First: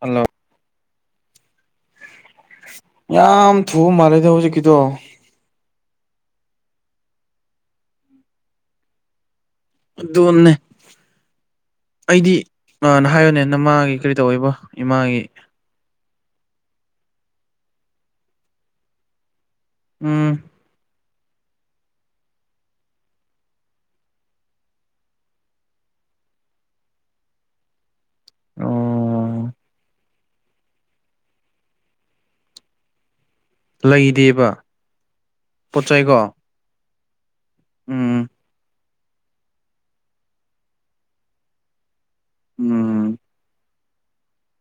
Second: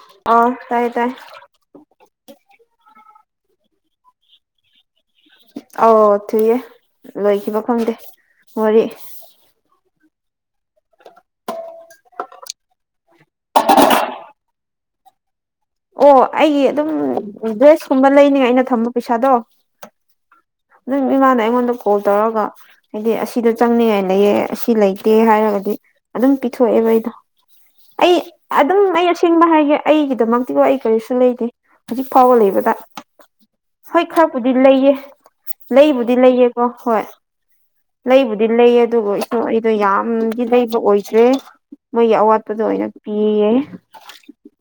hello ꯍꯥꯎ ꯇꯥꯏ ꯇꯥꯏ ꯌꯥꯝ ꯊꯨꯕ ꯃꯥꯜꯂꯦꯗ ꯍꯧꯖꯤꯛꯀꯤꯗꯣ ꯑꯧ ꯊꯨꯏꯌꯦ ꯂꯣꯏꯈꯤꯕ ꯈꯪꯗꯦ ꯋꯥꯔꯤ ꯑꯗꯨꯅꯦ ꯑꯩꯗꯤ ꯅ ꯍꯥꯏꯕꯅꯦ ꯅꯃꯥꯒꯤ ꯀꯔꯤ ꯇꯧꯑꯦꯕ ꯏꯃꯥꯒꯤ ꯑꯣ ꯑꯩꯒꯤ ꯑꯗꯨꯝ ꯗ꯭ꯔꯦꯁ ꯀꯨꯝꯕ ꯂꯩꯅꯤꯉꯥꯢ ꯑꯩꯅ ꯊꯝꯕ ꯄꯩꯁꯥꯗꯣ ꯎꯝ ꯅꯪ ꯏꯃꯥꯅ ꯑꯩꯉꯣꯟꯗ ꯀꯣꯜ ꯇꯧꯔꯒ ꯍꯥꯏꯗꯤ ꯑꯁꯤꯗꯣ ꯆꯪꯅꯤꯡꯉꯥꯏ ꯂꯩꯌꯦ ꯑꯁꯤ ꯂꯩꯇꯦ ꯍꯥꯏꯔꯒꯗꯤ ꯑꯗꯨꯝ ꯄꯤꯊꯣꯛꯑꯦꯕ ꯑꯩꯗꯣ ꯑꯩ ꯑꯗꯨꯝ ꯑꯩ ꯑꯁꯦꯡꯕ ꯑꯣ ꯍꯥꯏꯒꯦ ꯑꯩꯒꯤꯗꯃꯛ ꯑꯗꯣ ꯑꯩ ꯀꯔꯤꯁꯨ ꯂꯩꯗꯦ ꯍꯧꯖꯤꯛ ꯐꯥꯎꯕ ꯂꯩꯕꯗ ꯍꯣꯏ ꯂꯩꯗꯦꯕ ꯈꯔꯄꯨꯗꯤ ꯂꯩꯌꯦ ꯄꯣꯠ ꯂꯩꯕꯨꯗꯤ ꯆꯩꯀꯣ ꯂꯩꯌꯦ ꯑꯣ ꯍꯣꯏ ꯎꯝ ꯂꯩꯕꯨꯗꯤ ꯂꯩ ꯑꯗꯨꯒ ꯑꯩꯗꯣ ꯌꯥꯝꯗꯤ ꯂꯩꯕ ꯑꯣꯏꯗ꯭ꯔꯦ ꯃꯣꯏꯒꯤ ꯑꯋꯥꯠꯄꯗꯣ ꯑꯣꯏꯅ ꯎꯝ ꯄꯤꯌꯦ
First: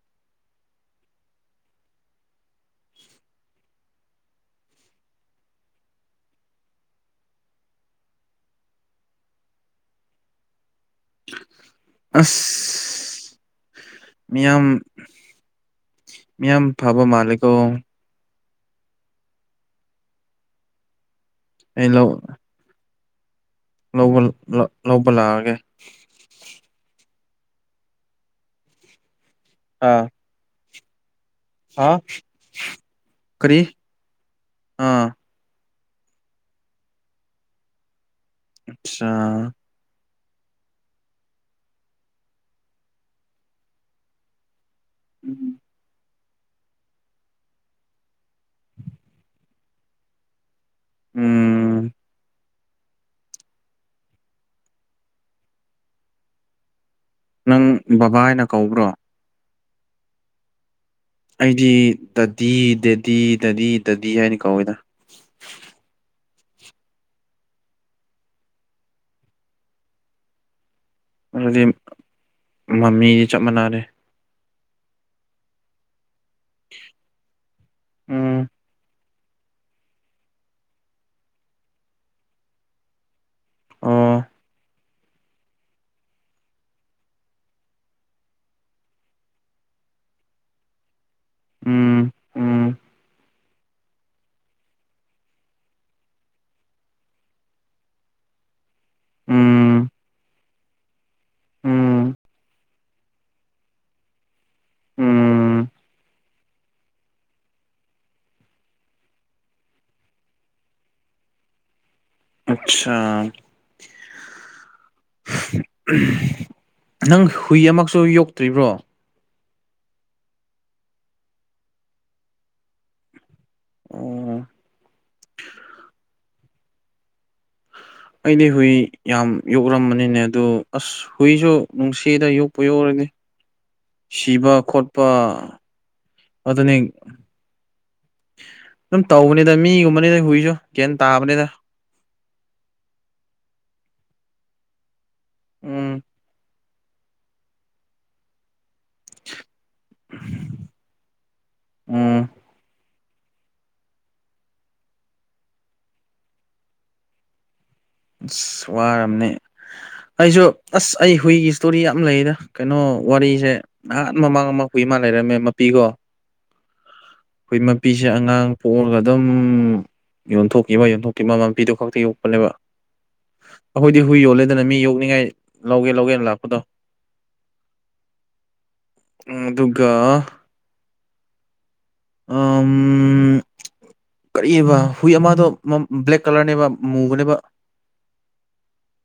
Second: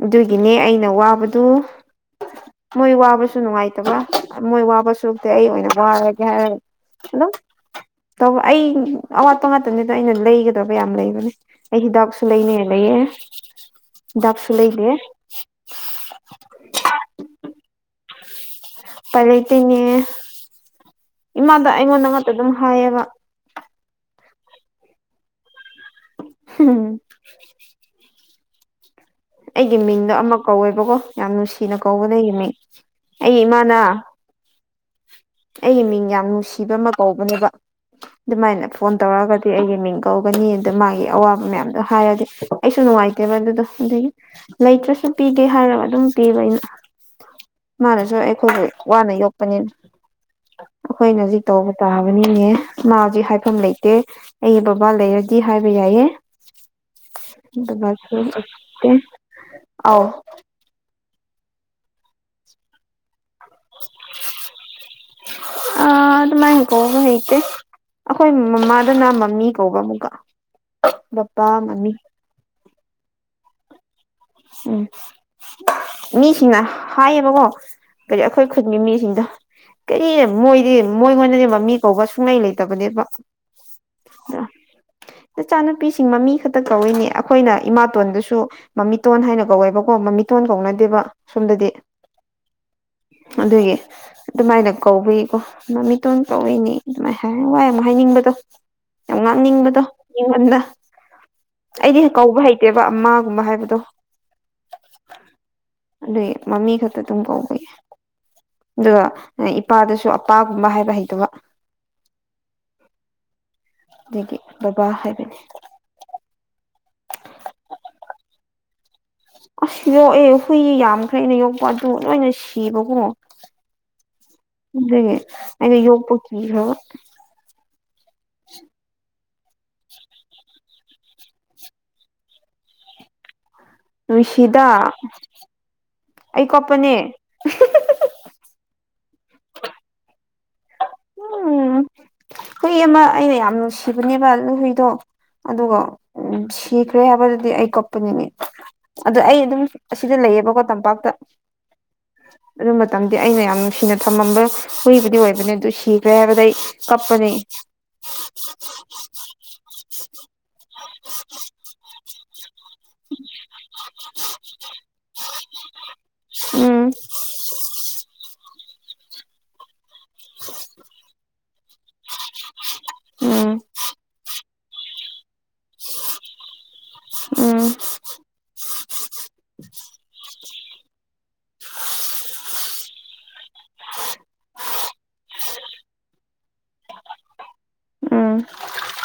ꯑꯗꯨꯒꯤꯅꯦ ꯑꯩꯅ ꯋꯥꯕꯗꯨ ꯃꯣꯏ ꯋꯥꯕꯁꯨ ꯅꯨꯡꯉꯥꯏꯇꯕ ꯃꯣꯏ ꯋꯥꯕ ꯁꯔꯨꯛꯇꯤ ꯑꯩ ꯑꯣꯏꯅ ꯋꯥꯔꯒꯦ ꯍꯥꯏꯔꯒ ꯑꯗꯨꯝ ꯇꯧ ꯑꯩ ꯑꯋꯥꯠꯄ ꯉꯛꯇꯅꯤꯗ ꯑꯩꯅ ꯂꯩꯒꯗꯕ ꯌꯥꯝ ꯂꯩꯕꯅꯦ ꯑꯩ ꯍꯤꯗꯥꯛꯁꯨ ꯑꯁ ꯂꯩꯅꯦ ꯂꯩꯌꯦ ꯍꯤꯗꯥꯛꯁꯨ ꯃꯤꯌꯥꯝ ꯂꯩꯒꯦ ꯃꯤꯌꯥꯝ ꯐꯕ ꯃꯥꯂꯀꯣ ꯄꯥꯏꯂꯩꯇꯦꯅꯦ ꯏꯃꯥꯗ ꯑꯩꯉꯣꯟꯗ ꯑꯃꯛꯇ ꯑꯗꯨꯝ ꯍꯥꯏꯌꯦꯕ ꯂꯧꯕꯜꯗ ꯂꯧꯕ ꯂꯥꯛꯑꯒꯦ ꯍꯨꯝ ꯑꯩꯒꯤ ꯑꯥ ꯃꯤꯡꯗꯣ ꯑꯃ ꯀꯧꯋꯦꯕꯀꯣ ꯌꯥꯝ ꯅꯨꯡꯁꯤꯅ ꯍꯥ ꯀꯧꯕꯏꯅꯦ ꯑꯩꯒꯤ ꯃꯤꯡ ꯑꯩ ꯀꯔꯤ ꯏꯃꯥꯅ ꯑꯥ ꯑꯩꯒꯤ ꯃꯤꯡ ꯌꯥꯝ ꯅꯨꯡꯁꯤꯕ ꯑꯃ ꯀꯧꯕꯅꯦꯕ ꯑꯗꯨꯃꯥꯏꯅ ꯐꯣꯟ ꯑꯠꯆꯥ ꯇꯧꯔꯒꯗꯤ ꯑꯩꯒꯤ ꯃꯤꯡ ꯀꯧꯒꯅꯤ ꯑꯗꯨ ꯃꯥꯒꯤ ꯑꯋꯥꯕ ꯃꯌꯥꯝꯗꯣ ꯍꯥꯏꯔꯗꯤ ꯑꯩꯁꯨ ꯅꯨꯡꯉꯥꯏꯇꯦꯕ ꯑꯗꯨꯗꯣ ꯑꯗꯨꯒꯤ ꯂꯩꯇ꯭ꯔꯁꯨ ꯁ ꯄꯤꯒꯦ ꯍꯥꯏꯔꯒ ꯑꯗꯨꯝ ꯄꯤꯕ ꯑꯩꯅ ꯃꯥꯅꯁꯨ ꯑꯩꯈꯣꯏꯁꯨ ꯋꯥꯅ ꯌꯣꯛꯄꯅꯤꯅ ꯑꯩꯈꯣꯏꯅ ꯍꯧꯖꯤꯛ ꯇꯧꯕ ꯎꯝ ꯇꯥꯕꯅꯤꯅꯦ ꯃꯥꯁ ꯍꯥꯏꯐꯝ ꯂꯩꯇꯦ ꯑꯩ ꯕꯕꯥ ꯂꯩꯔꯗꯤ ꯍꯥꯏꯕ ꯌꯥꯏꯑ ꯅꯪ ꯕꯕꯥ ꯍꯥꯏꯅ ꯀꯧꯕ꯭ꯔꯣ ꯑꯥꯎ ꯑꯩꯗꯤ ꯇꯗꯤ ꯗꯦꯗꯤ ꯇꯗꯤ ꯇꯗꯤ ꯍꯥꯏꯅꯤ ꯀꯧꯋꯤꯗ ꯑ ꯑꯗꯨ ꯑꯗꯨ ꯃꯥꯏ ꯀꯣ ꯂꯩꯇꯦ ꯑꯩꯈꯣꯏ ꯃꯃꯥꯗꯅ ꯃꯃꯤ ꯀꯧꯕ ꯑꯃꯨꯛꯀ ꯕꯕꯥ ꯑꯗꯨꯗꯤ ꯃꯃꯤ ꯃꯃꯤꯗꯤ ꯆꯞ ꯃꯥꯟꯅꯔꯦ ꯎꯝ ꯃꯤꯁꯤꯡꯅ ꯍꯥꯏꯌꯦꯕꯀꯣ ꯀꯔꯤ ꯎꯝ ꯑꯩꯈꯣꯏ ꯈꯨꯟꯒꯤ ꯃꯤꯁꯤꯡꯗꯣ ꯀꯔꯤ ꯃꯣꯏꯗꯤ ꯃꯣꯏ ꯉꯣꯟꯗꯗꯤ ꯃꯃꯤ ꯀꯧꯕ ꯁꯨꯡꯂꯩ ꯂꯩꯇꯕꯅꯦꯕ ꯑꯣ ꯎꯝ ꯅꯆꯥꯅꯨꯄꯤꯁꯤꯡ ꯃꯃꯤ ꯈꯛꯇ ꯀꯧꯏꯅꯦ ꯑꯩꯈꯣꯏꯅ ꯏꯃꯥꯇꯣꯟꯗꯨꯁꯨ ꯃꯃꯤꯠ ꯃꯤꯇꯣꯟ ꯍꯥꯏꯅ ꯀꯧꯋꯦꯕꯀꯣ ꯃꯃꯤꯇꯣꯟ ꯀꯧꯅꯗꯦꯕ ꯁꯣꯝꯗꯗꯤ ꯎꯝ ꯎꯝ ꯑꯗꯨꯒꯤ ꯑꯗꯨꯃꯥꯏꯅ ꯀꯧꯕꯀꯣ ꯃꯃꯤꯇꯣꯟ ꯀꯧꯏꯅꯤ ꯑꯗꯨꯃꯥꯏꯅ ꯍꯥꯏ ꯋꯥꯏ ꯑꯃꯨꯛ ꯍꯥꯏꯅꯤꯡꯕꯗꯣ ꯌꯥꯝ ꯎꯝ ꯉꯥꯡꯅꯤꯡꯕꯗꯣꯕꯗ ꯎꯝ ꯑꯩꯗꯤ ꯀꯧꯕ ꯍꯩꯇꯦꯕ ꯑꯃꯥꯒꯨꯝꯕ ꯍꯥꯏꯕꯗꯣ ꯎꯝ ꯑꯗꯨꯏ ꯃꯃꯤ ꯈꯛꯇ ꯑꯗꯨꯝ ꯀꯧꯕꯥꯎ ꯌꯥ ꯑꯗꯨꯒ ꯏꯄꯥꯗꯁꯨ ꯑꯄꯥꯒꯨꯝꯕ ꯍꯥꯏꯕ ꯍꯩꯇꯕ ꯑꯠꯆꯥ ꯑꯗꯒꯤ ꯕꯕꯥ ꯍꯥꯏꯕꯅꯤ ꯅꯪ ꯍꯨꯏ ꯑꯃꯛꯁꯨ ꯌꯣꯛꯇ꯭ꯔꯤꯕ꯭ꯔꯣ ꯑꯁ ꯌꯣꯛꯑꯦ ꯍꯨꯏ ꯌꯥꯝꯈ꯭ꯔꯦꯩꯅ ꯌꯣꯛꯄ ꯑꯗꯨ ꯂꯣꯏꯅ ꯁꯤꯕꯀꯣ ꯑꯣ ꯑꯩꯅ ꯌꯣꯄ ꯀ ꯍꯥꯏ ꯑꯩꯗꯤ ꯍꯨꯏ ꯌꯥꯝ ꯌꯣꯛꯂꯝꯕꯅꯤꯅꯦ ꯑꯗꯨꯗꯣ ꯑꯁ ꯍꯨꯏꯁꯨ ꯅꯨꯡꯁꯤꯗ ꯌꯣꯛꯄ ꯌꯣꯛꯔꯅꯤ ꯁꯤꯕ ꯅꯨꯡꯁꯤꯗ ꯈꯣꯠꯄ ꯑꯩ ꯑꯗꯨꯅꯤ ꯀꯞꯄꯅꯦ ꯑꯗꯨꯝ ꯇꯧꯕꯅꯤꯗ ꯃꯤꯒꯨꯝꯕꯅꯤꯅ ꯍꯨꯏꯁꯨ ꯀꯣ ꯇꯥꯕꯅꯦꯗ ꯎꯝ ꯍꯨꯏ ꯑꯃ ꯑꯩꯅ ꯌꯥꯝ ꯅꯨꯡꯁꯤꯕꯅꯦꯕ ꯂꯨꯍꯨꯏꯗꯣ ꯑꯗꯨꯒ ꯎꯝ ꯎꯝ ꯀꯤꯈ꯭ꯔꯦ ꯍꯥꯏꯕꯗꯨꯗꯤ ꯑꯩ ꯀꯞꯄꯅꯤꯅꯦ ꯑꯗꯣ ꯑꯩ ꯑꯗꯨꯝ ꯑꯁꯤꯗ ꯂꯩꯌꯦꯕꯀꯣ ꯇꯝꯄꯥꯛꯇ ꯎꯝ ꯑꯗꯨꯝꯕ ꯃꯇꯝꯗꯤ ꯑꯩꯅ ꯌꯥꯝ ꯅꯨꯡꯁꯤꯅ ꯊꯝꯃꯝꯕ ꯍꯨꯏꯕꯨꯗꯤ ꯑꯣꯏꯕ ꯀꯩꯅꯣꯗꯨ ꯁꯤꯈ꯭ꯔꯦ ꯍꯥꯏꯕꯗ ꯀꯞꯄꯅꯤ ꯑꯁ ꯋꯥꯝꯅꯦ ꯑꯩꯁꯨ ꯑꯁ ꯑꯩ ꯍꯨꯏꯒꯤ ꯏꯁꯇꯣꯔꯤ ꯌꯥꯝ ꯂꯩꯌꯦꯗ ꯀꯩꯅꯣ ꯋꯥꯔꯤꯁꯦ ꯅꯍꯥꯟ ꯃꯃꯥꯡ ꯑꯃ ꯍꯨꯏ ꯃꯥ ꯂꯩꯔꯝꯃꯦ ꯃꯄꯤꯀꯣ ꯎꯝ ꯑꯩꯈꯣꯏ ꯃꯄꯤꯁꯦ ꯑꯉꯥꯡ ꯄꯣꯛꯑꯒ ꯑꯗꯨꯝ ꯌꯣꯟꯊꯣꯛꯈꯤꯕ ꯃꯥ ꯌꯣꯟꯊꯣꯛꯇ ꯃ ꯃꯄꯤꯗꯨꯣ ꯈꯛꯇ ꯌꯣꯛꯄꯅꯦꯕ ꯎꯝ ꯑꯩꯈꯣꯏꯗꯤ ꯍꯨꯏ ꯌꯣꯜꯂꯦ ꯑꯗꯨꯅ ꯃꯤ ꯌꯣꯛꯅꯤꯡꯉꯥꯏ ꯂꯧꯒꯦ ꯂꯧꯒꯦꯅ ꯂꯥꯛꯄꯗꯣ ꯎꯝ ꯎꯝ ꯑꯗꯨꯒ ꯎ ꯀꯔꯤꯕ ꯍꯨꯏ ꯑꯃꯗꯣ ꯕ꯭ꯂꯦꯛ ꯀꯂꯔꯅꯦꯕ ꯃꯨꯕꯅꯦꯕ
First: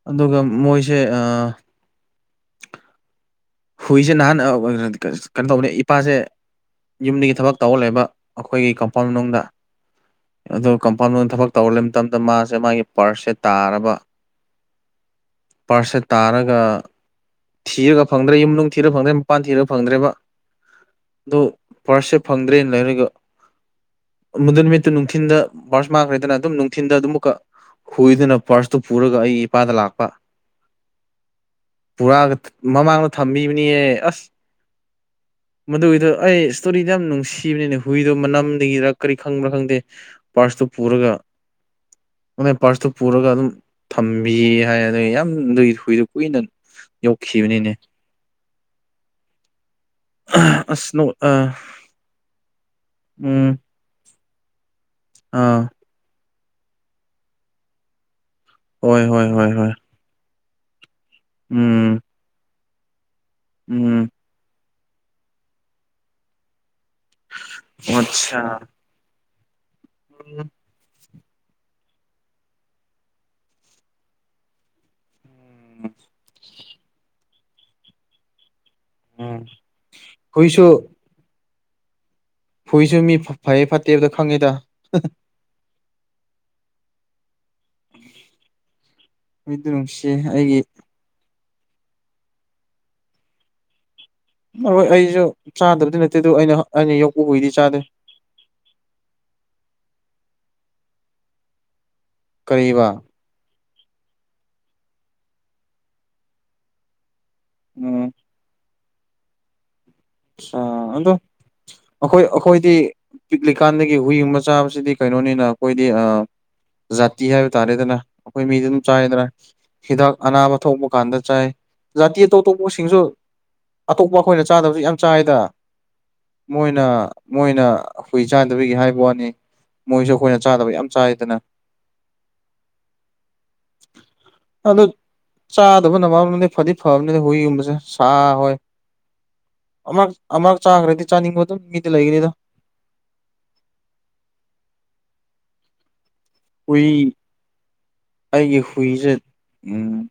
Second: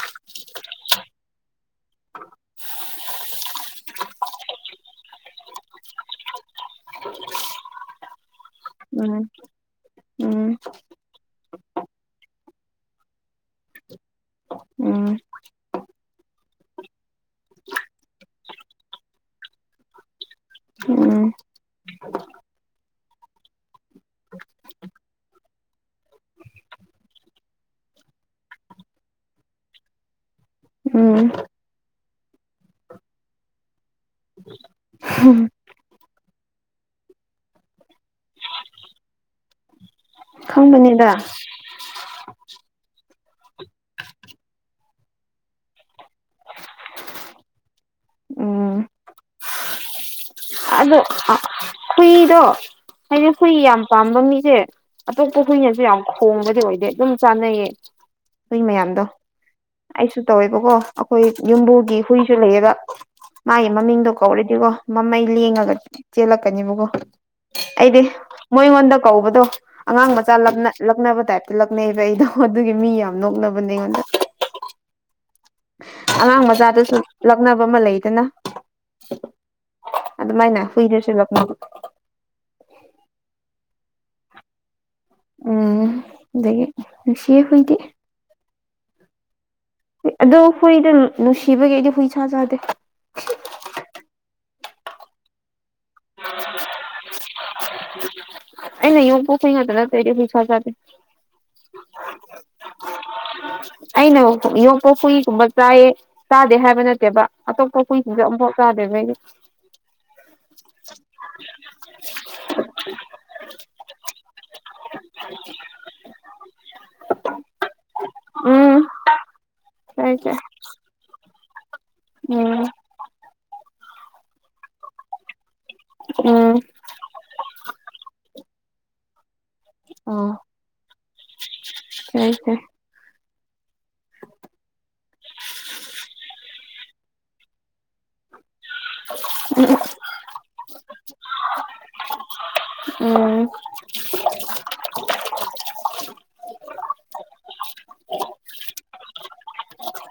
ꯑꯗꯨꯒ ꯃꯣꯏꯁꯦ ꯑ ꯍꯨꯏꯁꯦ ꯅꯍꯥꯟ ꯀꯩꯅꯣ ꯇꯧꯕꯅꯦ ꯏꯄꯥꯁꯦ ꯌꯨꯝꯗꯒꯤ ꯊꯕꯛ ꯇꯧꯍꯜꯂꯕ ꯑꯩꯈꯣꯏꯒꯤ ꯎꯝ ꯀꯝꯄꯥ꯭ꯎꯟ ꯎꯝ ꯃꯅꯨꯡꯗ ꯑꯗꯨ ꯀꯝ ꯄꯥꯡꯂꯣꯟ ꯊꯕꯛ ꯇꯧꯂꯦ ꯃꯇꯝꯗ ꯃꯥꯁꯦ ꯃꯥꯒꯤ ꯄ꯭ꯔꯁꯁꯦ ꯇꯥꯔꯕ ꯎꯝ ꯄꯥꯔꯁꯁꯦ ꯇꯥꯔꯒ ꯊꯤꯔꯒ ꯐꯪꯗ꯭ꯔꯦ ꯌꯨꯝꯅꯨꯡ ꯊꯤꯔ ꯐꯪꯗ꯭ꯔꯦ ꯃꯄꯥꯟ ꯊꯤꯔ ꯐꯪꯗ꯭ꯔꯦꯕ ꯎꯝ ꯑꯗꯨ ꯄꯥꯔꯁꯤꯞ ꯐꯪꯗ꯭ꯔꯦꯅ ꯂꯩꯔꯒ ꯃꯗꯨꯟ ꯅꯨꯃꯤꯠꯇꯨ ꯅꯨꯡꯊꯤꯟꯗ ꯃꯥꯔꯁ ꯃꯥꯡꯈ꯭ꯔꯦꯗꯅ ꯑꯗꯨꯝ ꯅꯨꯡꯊꯤꯟꯗ ꯑꯗꯨꯝ ꯑꯃꯛꯀ ꯍꯨꯏꯗꯨꯅ ꯄꯥꯔꯁꯇꯨ ꯄꯨꯔꯒ ꯑꯩ ꯏꯄꯥꯗ ꯂꯥꯛꯄ ꯎꯝ ꯄꯨꯔꯛꯑꯒ ꯃꯃꯥꯡꯗ ꯊꯝꯕꯤꯕꯅꯤꯍꯦ ꯑꯁ ꯍꯝ ꯃꯗꯨꯒꯤꯗꯣ ꯑꯩ ꯏꯁꯇꯣꯔꯤꯗꯣ ꯌꯥꯝ ꯅꯨꯡꯁꯤꯕꯅꯤꯅꯦ ꯍꯨꯏꯗꯣ ꯃꯅꯝꯗꯒꯤꯔ ꯀꯔꯤ ꯈꯪꯕ꯭ꯔꯥ ꯈꯪꯗꯦ ꯄꯥꯔꯠꯁꯇꯨ ꯈꯪꯕꯅꯤꯗ ꯄꯨꯔꯒ ꯅ ꯄꯥꯔꯁꯇꯨ ꯄꯨꯔꯒ ꯑꯗꯨꯝ ꯊꯝꯕꯤ ꯍꯥꯏꯗ ꯌꯥꯝ ꯑꯗꯨꯏ ꯀꯨꯏꯗ ꯀꯨꯏꯅ ꯈꯤꯕꯅꯤꯅꯦ ꯎꯝ ꯑꯗꯣ ꯍꯨꯏꯗꯣ ꯍꯥꯏꯗꯤ ꯍꯨꯏ ꯎꯝ ꯌꯥꯝ ꯄꯥꯝꯕ ꯃꯤꯁꯦ ꯑꯇꯣꯞꯄ ꯑꯥ ꯍꯨꯏꯅꯁꯨ ꯌꯥꯝ ꯈꯣꯡꯕꯗꯤ ꯑꯣꯏꯗꯦ ꯑꯗꯨꯝ ꯆꯥꯅꯩꯌꯦ ꯍꯨꯏ ꯃꯌꯥꯝꯗꯣ ꯍꯣꯏ ꯍꯣꯏ ꯍꯣꯏ ꯍꯣꯏ ꯑꯩꯁꯨ ꯇꯧꯋꯦꯕꯀꯣ ꯑꯩꯈꯣꯏ ꯌꯨꯝꯕꯨꯒꯤ ꯎꯝ ꯍꯨꯏꯁꯨ ꯂꯩꯌꯦꯕ ꯃꯥꯒꯤ ꯎꯝ ꯃꯃꯤꯡꯗꯣ ꯀꯧꯔꯗꯤꯒꯣ ꯃꯃꯩ ꯂꯦꯡꯉꯒ ꯆꯦꯜꯂꯛꯀꯅꯦꯕꯀꯣ ꯑꯩꯗꯤ ꯑꯆꯥ ꯃꯣꯏꯉꯣꯟꯗ ꯀꯧꯕꯗꯣ ꯑꯉꯥꯡ ꯃꯆꯥ ꯂꯞꯅꯦ ꯂꯛꯅꯕ ꯇꯥꯏꯞꯇ ꯂꯛꯅꯩꯑꯕ ꯑꯩꯗꯣ ꯑꯗꯨꯒꯤ ꯃꯤ ꯌꯥꯝ ꯅꯣꯛꯅꯕꯅꯦꯉꯣꯟꯗ ꯑꯉꯥꯡ ꯃꯆꯥꯗꯨꯁꯨ ꯂꯛꯅꯕ ꯑꯃ ꯂꯩꯗꯅ ꯑꯗꯨ ꯎꯝ ꯑꯗꯨ ꯃꯥꯏꯅ ꯍꯨꯏꯁꯨ ꯐꯨꯏꯔꯁꯨ ꯂ ꯐꯨꯏꯁꯨ ꯃꯤ ꯐꯩꯌꯦ ꯐꯠꯇꯦꯕꯗꯣ ꯈꯪꯉꯤꯗ ꯎꯝ ꯑꯗꯨꯗꯒꯤ ꯅꯨꯡꯁꯤꯦ ꯍꯨꯏꯗꯤꯦ ꯍꯨꯏꯗꯤ ꯅꯨꯡꯁꯤ ꯑꯗꯣ ꯑꯩꯒꯤ ꯍꯨꯏꯗ ꯅꯨꯡꯁꯤꯕꯒꯤ ꯑꯩꯗꯤ ꯍꯨꯏꯁꯥꯥ ꯆꯥꯗꯦ ꯍꯣꯏ ꯑꯩꯁꯨ ꯆꯥꯗꯕꯗꯤ ꯅꯠꯇꯦ ꯑꯗꯨ ꯑꯩꯅ ꯑꯩꯅ ꯌꯣꯛꯄ ꯍꯨꯏꯗꯤ ꯆꯥꯗꯦ ꯑꯩꯅ [unintelligible] ꯀꯔꯤꯕ [unintelligible] ꯑꯩꯅ ꯌꯣꯛꯄ ꯍꯨꯏꯒꯨꯝꯕ ꯆꯥꯏꯑ ꯆꯥꯗꯦ ꯍꯥꯏꯕ ꯅꯠꯇꯦꯕ ꯑꯇꯣꯞꯄ ꯎꯝ ꯍꯨꯏꯁꯤꯡꯁꯦ ꯑꯃꯨꯐꯥꯎ ꯀꯥꯗꯕꯩꯗꯤ ꯑꯁꯥ ꯑꯗꯣ ꯑꯩꯈꯣꯏ ꯑꯩꯈꯣꯏꯗꯤ ꯄꯤꯛꯂꯤꯀꯥꯟꯗꯒꯤ ꯍꯨꯏꯒꯨꯝꯕ ꯆꯥꯕꯁꯤꯗꯤ ꯀꯩꯅꯣꯅꯤꯅ ꯑꯩꯈꯣꯏꯗꯤ ꯑ ꯖꯥꯇꯤ ꯍꯥꯏꯕ ꯇꯥꯔꯦꯗꯅ ꯑꯩꯈꯣꯏ ꯃꯤꯗꯤ ꯎꯝ ꯑꯗꯨꯝ ꯆꯥꯏꯌꯦꯗꯅ ꯍꯤꯗꯥꯛ ꯆꯥꯏ ꯆꯥꯏ ꯑꯅꯥꯕ ꯊꯣꯡꯕ ꯀꯥꯟꯗ ꯆꯥꯏ ꯖꯥꯇꯤ ꯑꯇꯣꯞ ꯎꯝ ꯑꯇꯣꯞꯄꯁꯤꯡꯁꯨ ꯑꯇꯣꯞꯄ ꯑꯩꯈꯣꯏꯅ ꯆꯥꯗꯕꯁꯨ ꯌꯥꯝ ꯆꯥꯏꯗ ꯎꯝ ꯃꯣꯏꯅ ꯃꯣꯏꯅ ꯍꯨꯏ ꯆꯥꯟꯗꯕꯒꯤ ꯍꯥꯏꯕ ꯋꯥꯅꯤ ꯃꯣꯏꯖꯨ ꯑꯩꯈꯣꯏꯅ ꯑꯣ ꯆꯥꯗꯕ ꯌꯥꯝ ꯆꯥꯏꯗꯅ ꯐꯩ ꯐꯩ ꯑꯗꯨ ꯆꯥꯗꯕ ꯅ ꯃꯔꯗꯤ ꯐꯗꯤ ꯐꯕꯅꯤꯗ ꯍꯨꯏꯒꯨꯝꯕꯁꯦ ꯁꯥ ꯍꯣꯏ ꯎ [unintelligible] ꯑꯃꯔꯛ ꯑꯃꯔꯛ ꯆꯥꯒ꯭ꯔꯗꯤ ꯆꯥꯅꯤꯡꯕ ꯑꯗꯨꯝ ꯃꯤꯗꯨ ꯂꯩꯒꯅꯤꯗ‌ꫭ ꯎꯝ ꯍꯨꯏ ꯑꯩꯒꯤ ꯍꯨꯏꯁꯦ ꯎꯝ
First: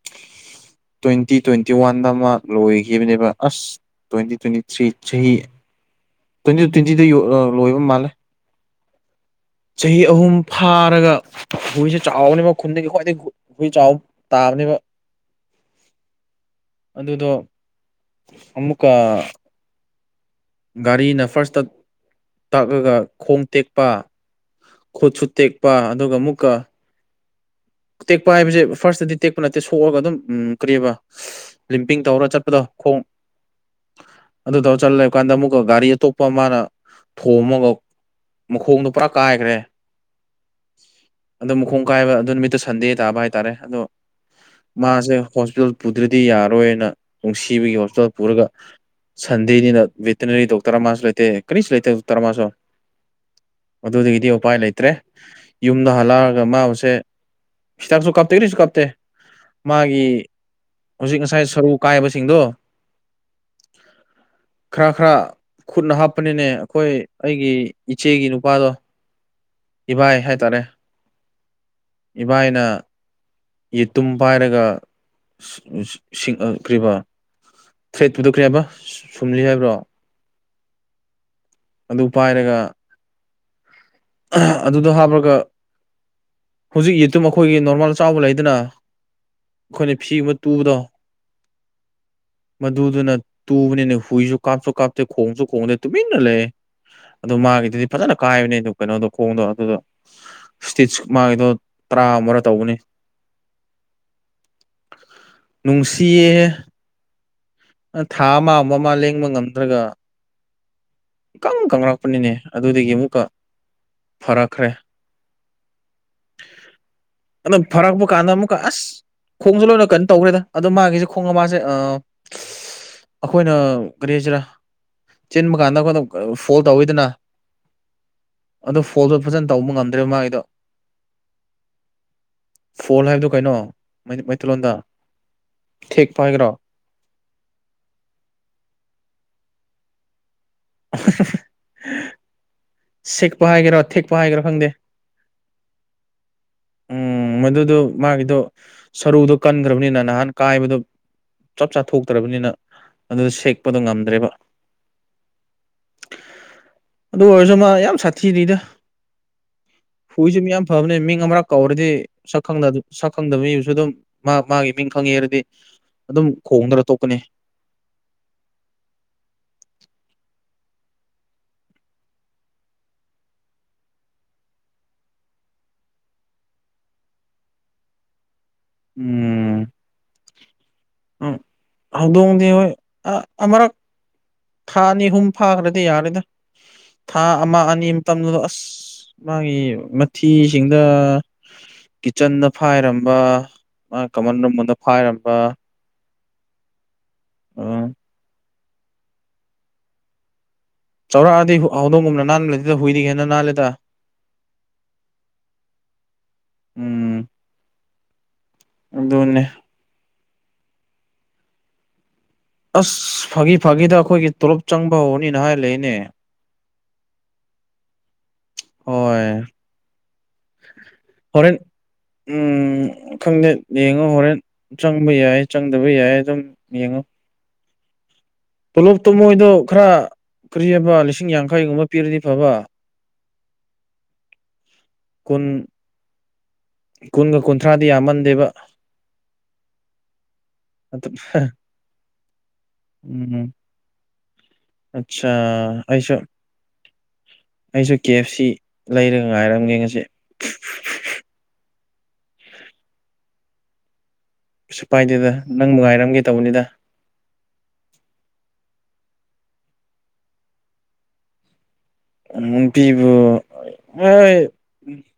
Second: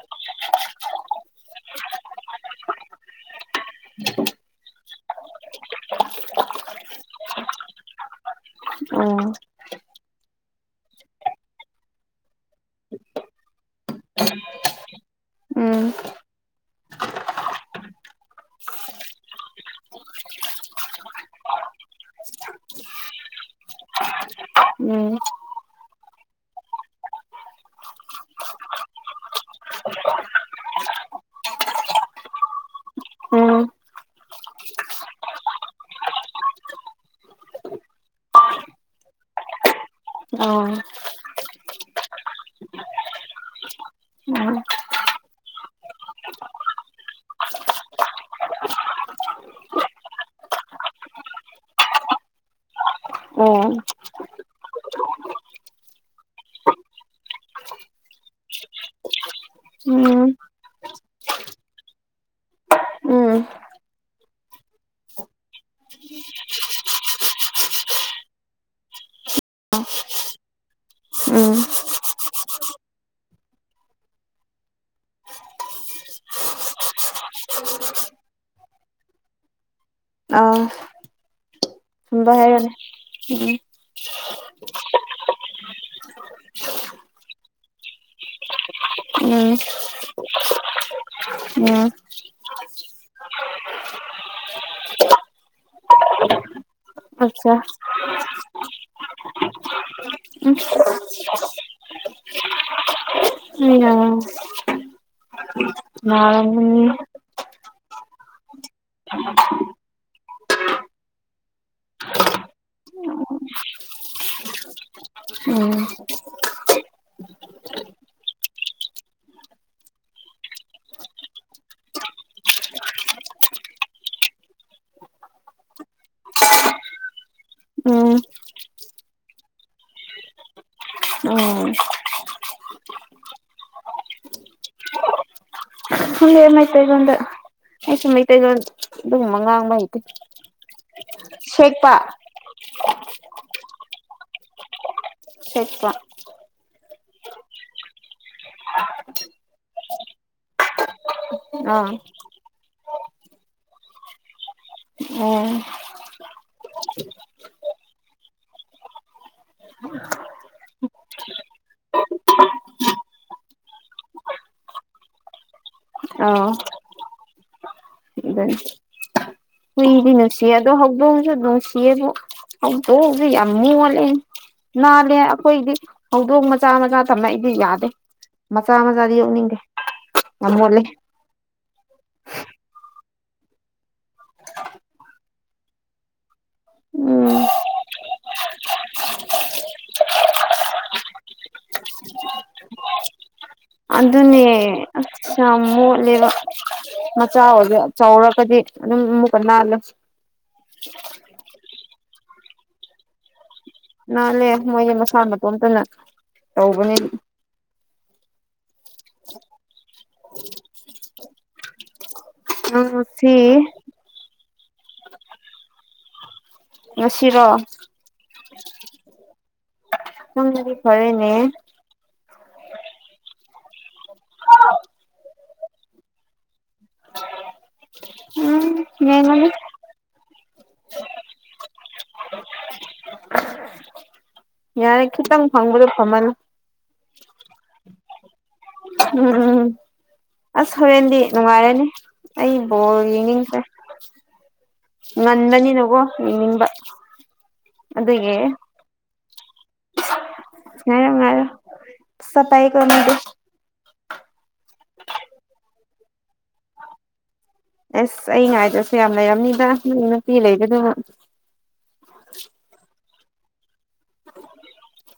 ꯇ꯭ꯋꯦꯟꯇꯤ ꯇ꯭ꯋꯦꯟꯇꯤ ꯋꯥꯟꯗ ꯃꯥ ꯂꯣꯏꯈꯤꯕꯅꯦꯕ ꯑꯁ ꯇ꯭ꯋꯦꯟꯇꯤ ꯇ꯭ꯋꯦꯟꯇꯤꯊ꯭ꯔꯤ ꯆꯍꯤ ꯇ꯭ꯋꯦꯟꯇꯤ ꯇ꯭ꯋꯦꯟꯇꯤꯗ ꯂꯣꯏꯕ ꯃꯥꯜꯂꯦ ꯑꫭ ꯆꯍꯤ ꯑꯍꯨꯝ ꯐꯥꯔꯒ ꯍꯨꯏꯁꯦ ꯆꯥꯎꯕꯅꯤ ꯈꯨꯟꯗꯒꯤ ꯈ꯭ꯋꯥꯏꯗꯒꯤ ꯍꯨ ꯆꯥꯎ ꯇꯥꯕꯅꯦꯕꯥ ꯎꯝ ꯑꯗꯨꯗꯣ ꯑꯃꯨꯀ ꯒꯥꯔꯤꯅ ꯐꯥ꯭ꯔꯁꯇ ꯇꯛꯑꯒ ꯈꯣꯡ ꯇꯦꯛꯄ ꯎꯝ ꯈꯨꯠꯁꯨ ꯇꯦꯛꯄ ꯑꯗꯨꯒ ꯑꯃꯨꯛꯀ ꯇꯦꯛꯄ ꯍꯥꯏꯕꯁꯦ ꯐꯥꯔꯁꯇꯗꯤ ꯇꯦꯛꯄ ꯅꯠꯇꯦ ꯁꯣꯛꯑꯒ ꯑꯗꯨꯝ ꯎ ꯀꯔꯤꯌ‌ꯦꯕꯥ ꯂꯤꯝꯄꯤꯡ ꯇꯧꯔꯒ ꯆꯠꯄꯗꯣ ꯈꯣꯡ ꯎꯝ ꯑꯗꯨꯗꯣ ꯆꯜ ꯂꯧ ꯀꯥꯟꯗ ꯑꯃꯨꯛꯀ ꯒꯥꯔꯤ ꯑꯇꯣꯞꯄ ꯑꯃꯅ ꯊꯣꯝꯃꯒ ꯃꯈꯣꯡꯗꯣ ꯄꯨꯔꯥ ꯀꯥꯏꯈ꯭ꯔꯦ ꯑꯣ ꯑꯗꯨ ꯃꯈꯣꯡ ꯀꯥꯏꯕ ꯑꯗꯨ ꯅꯨꯃꯤꯠꯇꯨꯁ ꯁꯟꯗꯦ ꯇꯥꯕ ꯍꯥꯏꯇꯥꯔꯦ ꯑꯗꯣ ꯎꯝ ꯃꯥꯁꯦ ꯍꯣꯁꯄꯤꯇꯥꯜ ꯄꯨꯗ꯭ꯔꯗꯤ ꯌꯥꯔꯣꯏꯅ ꯅꯨꯡꯁꯤꯕꯒꯤ ꯍꯣꯁꯄꯤꯇꯥꯜ ꯄꯨꯔꯒ ꯁꯟꯗꯦꯅꯤꯅ ꯕ‌ꯦꯠꯇꯅꯔꯤ ꯗꯣꯛꯇꯔ ꯑꯃꯁꯨꯂꯩꯇꯦ ꯀꯔꯤꯁꯨ ꯂꯩꯇꯦ ꯗꯣꯛꯇꯔꯁꯨ ꯑꯣ ꯎꯝ ꯑꯗꯨꯗꯒꯤꯗꯤ ꯎꯄꯥꯏ ꯂꯩꯇ꯭ꯔꯦ ꯌꯨꯝꯗ ꯍꯜꯂꯛꯑꯒ ꯃꯥꯕꯨꯁꯦ ꯍꯤꯗꯥꯛꯁꯨ ꯀꯥꯞꯇꯦ ꯀꯔꯤꯁꯨ ꯀꯥꯞꯇꯦ ꯃꯥꯒꯤ ꯍꯧꯖꯤꯛ ꯉꯁꯥꯏ ꯁꯔꯨ ꯀꯥꯏꯕꯁꯤꯡꯗꯣ.... ꯎꯝ ꯈꯔ ꯈꯔ ꯈꯨꯠꯅ ꯍꯥꯞꯄꯅꯤꯅꯦ ꯑꯩꯈꯣꯏ ꯑꯩꯒꯤ ꯏꯆꯦꯒꯤ ꯅꯨꯄꯥꯗꯣ ꯏꯕꯥꯏ ꯍꯥꯏꯇꯥꯔꯦ ꯎꯝ ꯏꯕꯥꯏꯅ ꯌꯦꯇꯨꯝ ꯄꯥꯏꯔꯒ ꯁꯤꯡ ꯀꯔꯤꯌ‌ꯦꯕꯥ ꯐꯔꯦꯠꯇꯨꯗ ꯀꯔꯤꯌ‌ꯦꯕ ꯑꯃ ꯁꯨꯝꯂꯤ ꯍꯥꯏꯕ꯭ꯔꯣ ꯑ ꯑꯗꯨ ꯄꯥꯏꯔꯒ ꯎꯝ ꯑꯗꯨꯗꯣ ꯍꯥꯞꯄꯔꯒ ꯍꯧꯖꯤꯛ ꯌꯦꯠꯇꯨ ꯃꯈꯣꯏꯒꯤ ꯅꯣꯔꯃꯦꯜ ꯆꯥꯎꯕ ꯂꯩꯌ‌ꯦꯗꯅ ꯎꯝ ꯎꯝ ꯑꯩꯈꯣꯏꯅ ꯐꯤꯒ ꯑꯃ ꯇꯨꯕꯗꯣ ꯑꯥ ꯃꯗꯨꯗꯨꯅ ꯇꯨꯕꯅꯤꯅꯦ ꯍꯨꯏꯁꯨ ꯀꯥꯞꯁꯨ ꯀꯥꯞꯇꯦ ꯈꯣꯡꯁꯨ ꯈꯣꯡꯗꯦ ꯇꯨꯃꯤꯟꯅ ꯂꯩꯌꯦ ꯑꯗꯨ ꯑꯠꯆꯥ ꯃꯥꯒꯤꯗꯨꯗꯤ ꯐꯖꯅ ꯀꯥꯏꯕꯅꯦ ꯑꯗꯨ ꯀꯩꯅꯣꯗꯣ ꯈꯣꯡꯗꯣ ꯑꯗꯨꯗꯣ ꯏꯁꯇꯤꯆ ꯃꯥꯒꯤꯗꯣ ꯇꯔꯥ ꯑꯃꯨꯔ ꯇꯧꯕꯅꯤ ꯑꯥ ꯅꯨꯡꯁꯤꯌꯦ ꯊꯥ ꯑꯃ ꯑꯃ ꯃꯥ ꯂꯦꯡꯕ ꯉꯝꯗ꯭ꯔꯒ ꯏ ꯀꯪ ꯀꯪꯔꯛꯄꯅꯤꯅꯦ ꯑꯗꯨꯗꯒꯤ ꯑꯃꯨꯛꯀ ꯐꯔꯛꯈ꯭ꯔꯦ ꯑꯥ... ꯑꯗ‌ꫭ ꯐꯔꯛꯄ ꯀꯥꯟꯗ ꯑꯃꯨꯀ ꯑꯁ ꯈꯣꯡꯖꯜꯂꯨꯀꯟ ꯇꯧꯈ‌꯭ꯔ‌ꯦꯗ ꯑꯗꯣ ꯃꯥꯒꯤꯁꯦ ꯈꯣꯡꯉ ꯃꯥꯁꯦ ꯑꯩꯈꯣꯏꯅ ꯀꯔꯤ ꯍꯥꯏꯖꯤꯔ ꯆꯤꯟꯕ ꯀꯥꯟꯗ ꯐꯣꯜ ꯇꯧꯋꯤꯗꯅ ꯎꯝ ꯑꯗꯣ ꯐꯣꯜꯗꯣ ꯐꯖꯅ ꯇꯧꯕ ꯉꯝꯗ꯭ꯔꯦꯕ ꯃꯥꯒꯤꯗꯣ ꯎꯝ ꯐꯣꯜ ꯍꯥꯏꯕꯗꯨ ꯀꯩꯅꯣ ꯃꯩ ꯃꯩꯇꯩꯂꯣꯟꯗ ꯊꯦꯛꯄ ꯈꯪꯗꯦ ꯍꯥꯏꯒꯦꯔꯣ ꯃꯩꯇꯩ ꯂꯣꯟꯗ ꯑꯩꯁꯨ ꯃꯩꯇꯩ ꯂꯣꯟ ꯑꯗꯨꯒꯨꯝꯕ ꯉꯥꯡꯕ ꯍꯩꯇꯦ ꯁꯦꯛꯄꯥ ꯁꯦꯛꯄ ꯍꯥꯏꯒꯦꯔꯣ ꯊꯦꯛꯄ ꯍꯥꯏꯒꯦꯔꯣ ꯈꯪꯗꯦ ꯁꯦꯛꯄ ꯎꯝ ꯃꯗꯨꯗꯨ ꯃꯥꯒꯤꯗꯣ ꯁꯔꯨꯗꯣ ꯀꯟꯒ꯭ꯔꯕꯅꯤꯅ ꯅꯍꯥꯟ ꯀꯥꯏꯕꯗꯨ ꯆꯞ ꯆꯥ ꯑꯥ ꯊꯣꯛꯇ꯭ꯔꯕꯅꯤꯅ ꯑꯗꯨꯗ ꯁꯦꯛꯄꯗꯣ ꯉꯝꯗ꯭ꯔꯦꯕ ꯑꯣ ꯑꯗꯨ ꯑꯣꯏꯔꯁꯨ ꯃꯥ ꯌꯥꯝ ꯁꯥꯊꯤꯔꯤꯗ ꯍꯨꯏꯁꯨ ꯃꯤ ꯌꯥꯝ ꯐꯕꯅꯦ ꯃꯤꯡ ꯑꯃꯔꯛ ꯀꯧꯔꯗꯤ ꯁꯛ ꯈꯪꯅ ꯁꯛ ꯈꯪꯗꯕ ꯃꯤꯅꯁꯨ ꯑꯗꯨꯝ ꯃꯥ ꯃꯥꯒꯤ ꯃꯤꯡ ꯈꯪꯉꯦ ꯍꯥꯏꯔꯗꯤ ꯑꯗꯨꯝ ꯈꯣꯡꯗꯅ ꯇꯣꯛꯀꯅꯤ ꯑꯗꯩ ꯍꯨꯏꯗꯤ ꯅꯨꯡꯁꯤ ꯑꯗꯣ ꯍꯧꯗꯣꯡꯁꯨ ꯅꯨꯡꯁꯤꯌꯦꯕꯨ ꯍꯧꯗꯣꯡꯁꯨ ꯌꯥꯝ ꯃꯣꯜꯂꯦ ꯅꯥꯜꯂꯦ ꯑꯩꯈꯣꯏꯗꯤ ꯍꯧꯗꯣꯡ ꯃꯆꯥ ꯃꯆꯥ ꯇꯝꯃꯛꯏꯗꯤ ꯌꯥꯗꯦ ꯃꯆꯥ ꯃꯆꯥꯗꯤ ꯌꯣꯛꯅꯤꯡꯗꯦ ꯌꯥꯝ ꯃꯣꯠꯂꯤ ꯎꯝ ꯍꯧꯗꯣꯡꯗꯤ ꯍꯣꯏ ꯑ ꯑꯃꯔꯛ ꯊꯥꯅꯤ ꯑꯍꯨꯝ ꯐꯥꯈ꯭ꯔꯗꯤ ꯌꯥꯔꯦꯗ ꯊꯥ ꯎꯝ ꯑꯃ ꯑꯅꯤ ꯃꯇꯝꯗꯨꯗ ꯑꯁ ꯃꯥꯒꯤ ꯃꯊꯤꯁꯤꯡꯗ ꯀꯤꯠꯆꯟꯗ ꯐꯥꯏꯔꯝꯕ ꯃꯥ ꯀꯃꯟ ꯔꯨꯝꯂꯣꯝꯗ ꯐꯥꯏꯔꯝꯕ ꯈꯣꯠꯂꯦꯕ ꯃꯆꯥ ꯑꯣꯏꯁꯨ ꯆꯥꯎꯔꯒꯗꯤ ꯑꯗꯨꯝ ꯑꯃꯨꯛꯀ ꯅꯥꯜꯂꯦ ꯆꯥꯎꯔꯥꯛꯑꯗꯤ ꯍꯧꯗꯣꯡꯒꯨꯝꯅ ꯅꯥꯟꯕ ꯂꯩꯇꯦꯗ ꯍꯨꯏꯗꯒꯤ ꯍꯦꯟꯅ ꯅꯥꯜꯂꯦꯗ ꯅꯥꯜꯂꯦ ꯃꯣꯏꯗꯤ ꯃꯁꯥ ꯃꯇꯣꯝꯇꯅ ꯇꯧꯕꯅꯤ ꯎꯝ ꯑꯗꯨꯅꯦ [inaudible] ꯅꯪ ꯑꯁ ꯉꯁꯤ ꯐꯥꯒꯤ ꯐꯥꯒꯤꯗ ꯑꯩꯈꯣꯏꯒꯤ ꯇꯣꯂꯣꯞ ꯆꯪꯕ ꯍꯧꯔꯅꯤꯅ ꯍꯥꯏ ꯂꯩꯅꯦ ꯉꯁꯤꯔꯣ ꯍꯣꯏ ꯁꯪꯅꯗꯤ ꯐꯔꯦꯅꯦ ꯍꯣꯔꯦꯟ ꯎꯝ ꯈꯪꯗꯦ ꯌꯦꯡꯉꯣ ꯍꯣꯔꯦꯟ ꯆꯪꯕ ꯌꯥꯏ ꯆꯪꯗꯕ ꯌꯥꯏ ꯑꯗꯨꯝ ꯌꯦꯡꯉꯣ ꯎꯝ ꯇꯣꯂꯣꯞꯇꯣꯃꯣꯏꯗꯣ ꯌꯦꯡꯉꯅꯤ ꯈꯔ ꯀ꯭ꯔꯤ ꯍꯥꯕ ꯂꯤꯁꯤꯡ ꯌꯥꯡꯈꯩꯒꯨꯝꯕ ꯄꯤꯔꯗꯤ ꯐꯕ ꯌꯥꯔꯦ ꯀꯨꯟ ꯈꯤꯇꯪ ꯐꯪꯕꯗꯣ ꯐꯃꯟ ꯀꯨꯟꯒ ꯀꯨꯟꯊ꯭ꯔꯥꯗꯤ ꯌꯥꯝꯃꯟꯗꯦꯕ ꯎꯝ ꯎꯝ ꯑꯁ ꯍꯣꯔꯦꯟꯗꯤ ꯅꯨꯡꯉꯥꯏꯔꯅꯤ ꯑꯩ ꯕꯣꯜ ꯎꯝ ꯌꯦꯡꯅꯤꯡꯗ꯭ꯔꯦ ꯑꯠꯆꯥ ꯉꯟꯕꯅꯤꯅꯀꯣ ꯑꯩꯁꯨ ꯌꯦꯡꯅꯤꯡꯕꯥ ꯑꯩꯁꯨ ꯀꯦ ꯑꯦꯐ ꯁꯤ ꯂꯩꯔꯒ ꯉꯥꯏꯔꯝꯒꯦ ꯉꯁꯤ ꯉꯥꯢꯌꯣꯉꯥꯢꯌꯣ ꯄꯁꯥ ꯄꯥꯢꯑꯦꯀꯣ ꯃꯤꯗꯤ ꯄꯩꯁꯥ ꯄꯥꯏꯗꯦꯗ ꯅꯪꯕꯨ ꯉꯥꯏꯔꯝꯒꯦ ꯇꯧꯕꯅꯤꯗ ꯑꯦꯁ ꯑꯩ ꯉꯥꯏꯗ꯭ꯔꯁꯨ ꯌꯥꯝ ꯂꯩꯔꯝꯅꯤꯗ ꯅꯪ ꯅꯨꯄꯤ ꯂꯩꯕꯗꯨꯕꯨ ꯅꯨꯄꯤꯕꯨ ꯍꯣꯏ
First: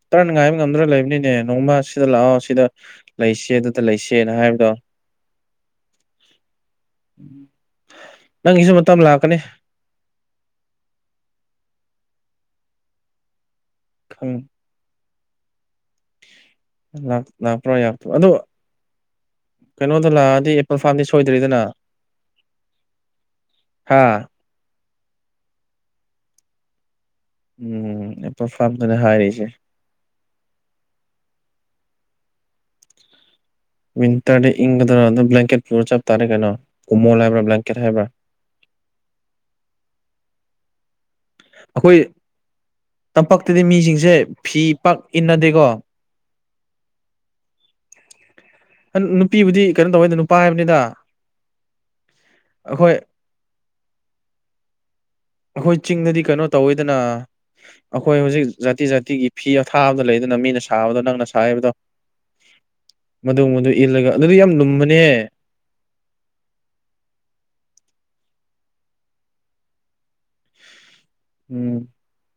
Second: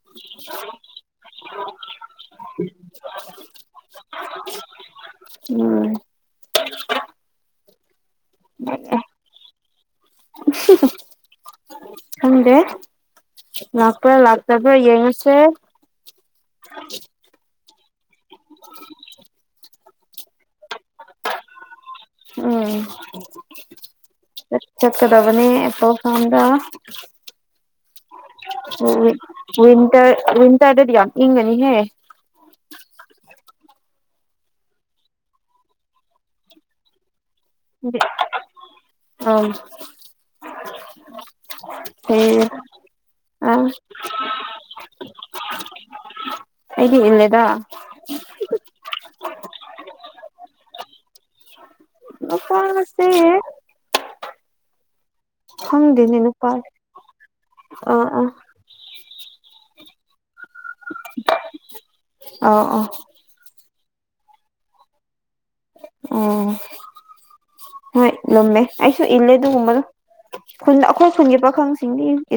ꯇꯔꯥꯅ ꯉꯥꯏꯕ ꯉꯝꯗ꯭ꯔꯥ ꯂꯩꯕꯅꯤꯅꯦ ꯅꯣꯡꯃ ꯁꯤꯗ ꯂꯥꯛꯑꯣ ꯁꯤꯗ ꯂꯩꯁꯦ ꯑꯗꯨꯗ ꯂꯩꯁꯦꯅ ꯍꯥꯏꯕꯗꯣ [unintelligible] ꯅꯪꯒꯤꯁꯨ ꯑꯦ ꯃꯇꯝ ꯂꯥꯛꯀꯅꯤ ꯈꯪꯗꯦ ꯂꯥꯛꯄ꯭ꯔꯥ ꯂꯥꯛꯇꯕ꯭ꯔꯥ ꯌꯦꯡꯉꯁꯦ ꯂꯥꯛꯂꯥꯛꯄ ꯌꯥꯗ꯭ꯔꯣ ꯑꯗꯣ ꯀꯩꯅꯣꯗꯣ ꯂꯥꯛꯑꯗꯤ ꯑꯦꯄꯜ ꯐꯥꯔꯝꯗꯤ ꯁꯣꯏꯗ꯭ꯔꯤꯗꯅ ꯑꯥ ꯍꯥ [unintelligible] ꯆꯀꯗꯕꯅꯦ ꯑꯦꯄꯜ ꯐꯥꯝꯗ ꯎꯝ ꯑꯦꯄꯜ ꯎꯝ ꯐꯥꯔꯝꯗꯅꯦ ꯍꯥꯏꯔꯤꯁꯦ ꯋꯤꯟꯇꯔ ꯋꯤꯟꯇꯔꯗꯗꯤ ꯌꯥꯝ ꯏꯪꯒꯅꯤꯍꯦ ꯋꯤꯟꯇꯔꯗ ꯏꯪꯕꯗꯣ ꯑꯗꯨ ꯕ꯭ꯂꯀꯦꯠꯀꯤ ꯆꯞꯇꯥꯔꯦ ꯀꯩꯅꯣ ꯀꯨꯝꯃꯣꯜ ꯍꯥꯏꯕꯥ ꯕ꯭ꯂꯀꯦꯠ [unintelligible] ꯑꯩꯈꯣꯏ ꯐꯩꯌꯦ ꯑ ꯇꯝꯄꯥꯛꯛꯇꯗꯤ ꯃꯤꯖꯤꯡꯁꯦ ꯐꯤ ꯄꯥꯛ ꯏꯟꯅꯗꯦꯀꯣ ꯑꯩꯗꯤ ꯏꯜꯂꯦꯗ ꯅꯨꯄꯤꯕꯨꯗꯤ ꯀꯩꯅꯣ ꯇꯧꯋꯦꯗ ꯅꯨꯄꯥ ꯍꯥꯏꯕꯅꯤꯗꯥ ꯅꯨꯄꯥꯁꯦ ꯑꯩꯈꯣꯏ ꯈꯪꯗꯦꯅꯦ ꯆꯤꯡꯗꯗꯤ ꯀꯩꯅꯣ ꯅꯨꯄꯥ ꯇꯧꯋꯤꯗꯅ ꯑꯥ ꯑꯩꯈꯣꯏ ꯑꯥ ꯍꯧꯖꯤꯛ ꯖꯥꯇꯤ ꯖꯥꯇꯤꯒꯤ ꯐꯤ ꯑꯊꯥꯕꯗꯣ ꯂꯩꯗꯅ ꯃꯤꯅ ꯁꯥꯕꯗꯣ ꯅꯪꯅ ꯁꯥꯏ ꯍꯥꯏꯕꯗꯣ ꯑꯥꯎ ꯑꯥꯎ ꯃꯗꯨ ꯒꯨꯝꯕꯗꫭ ꯏꯜꯂꯒ ꯑꯗꯨꯗꯤ ꯌꯥꯝ ꯂꯨꯝꯕꯅꯦ ꯎꯝ ꯍꯣꯏ ꯂꯨꯝꯃꯦ ꯑꯩꯁꯨ ꯏꯜꯂꯦ ꯑꯗꯨꯒꯨꯝꯕꯗꫭ ꯈꯨꯟ ꯑꯩꯈꯣꯏ ꯈꯨꯟꯒꯤ ꯎꯝ ꯄꯥꯈꯪꯁꯤꯡꯗꯤ